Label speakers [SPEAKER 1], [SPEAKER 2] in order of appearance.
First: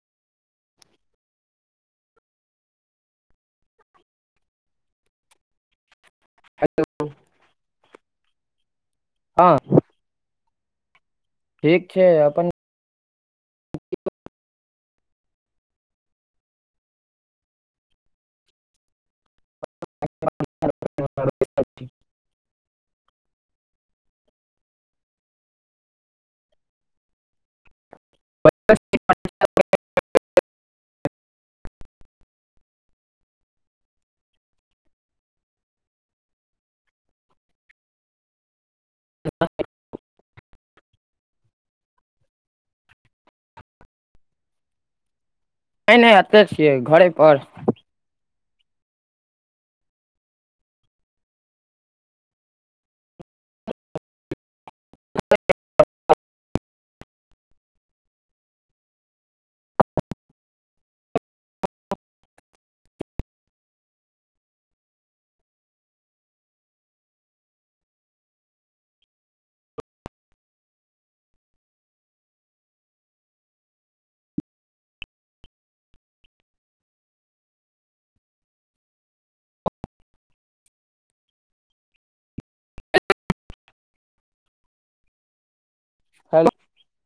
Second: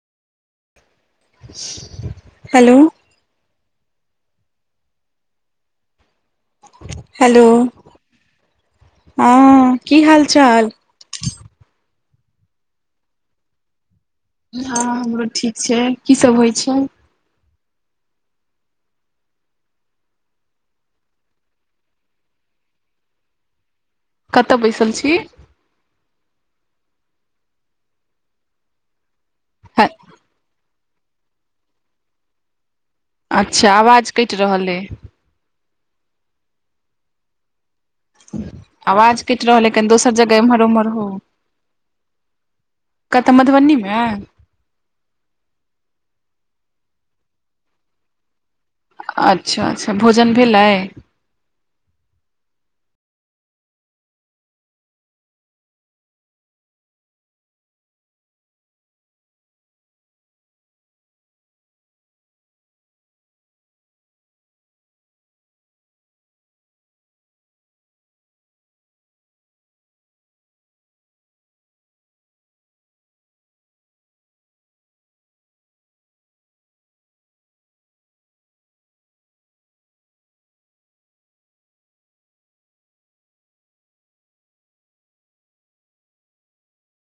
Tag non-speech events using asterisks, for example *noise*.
[SPEAKER 1] Hello.
[SPEAKER 2] Hello
[SPEAKER 1] hello हँ, की हाल चाल?
[SPEAKER 2] ठीक छैय अपन
[SPEAKER 1] हँ हमरो ठीक छैय, की सब होइ छैय?
[SPEAKER 2] नहि
[SPEAKER 1] कतऽ बैसल छी?
[SPEAKER 2] प *unintelligible*
[SPEAKER 1] हाय अच्छा आवाज कैट रहल अइ। आवाज कैट रहलअइ, कनि दोसर जगह एम्हर उम्हर होउ। कतऽ मधबनी मेँ?
[SPEAKER 2] नैय-नैय एतऽ छियै, घऽरे पर।
[SPEAKER 1] अच्छा-अच्छा भोजन भेलैय?
[SPEAKER 2] *unintelligible* हेल्लो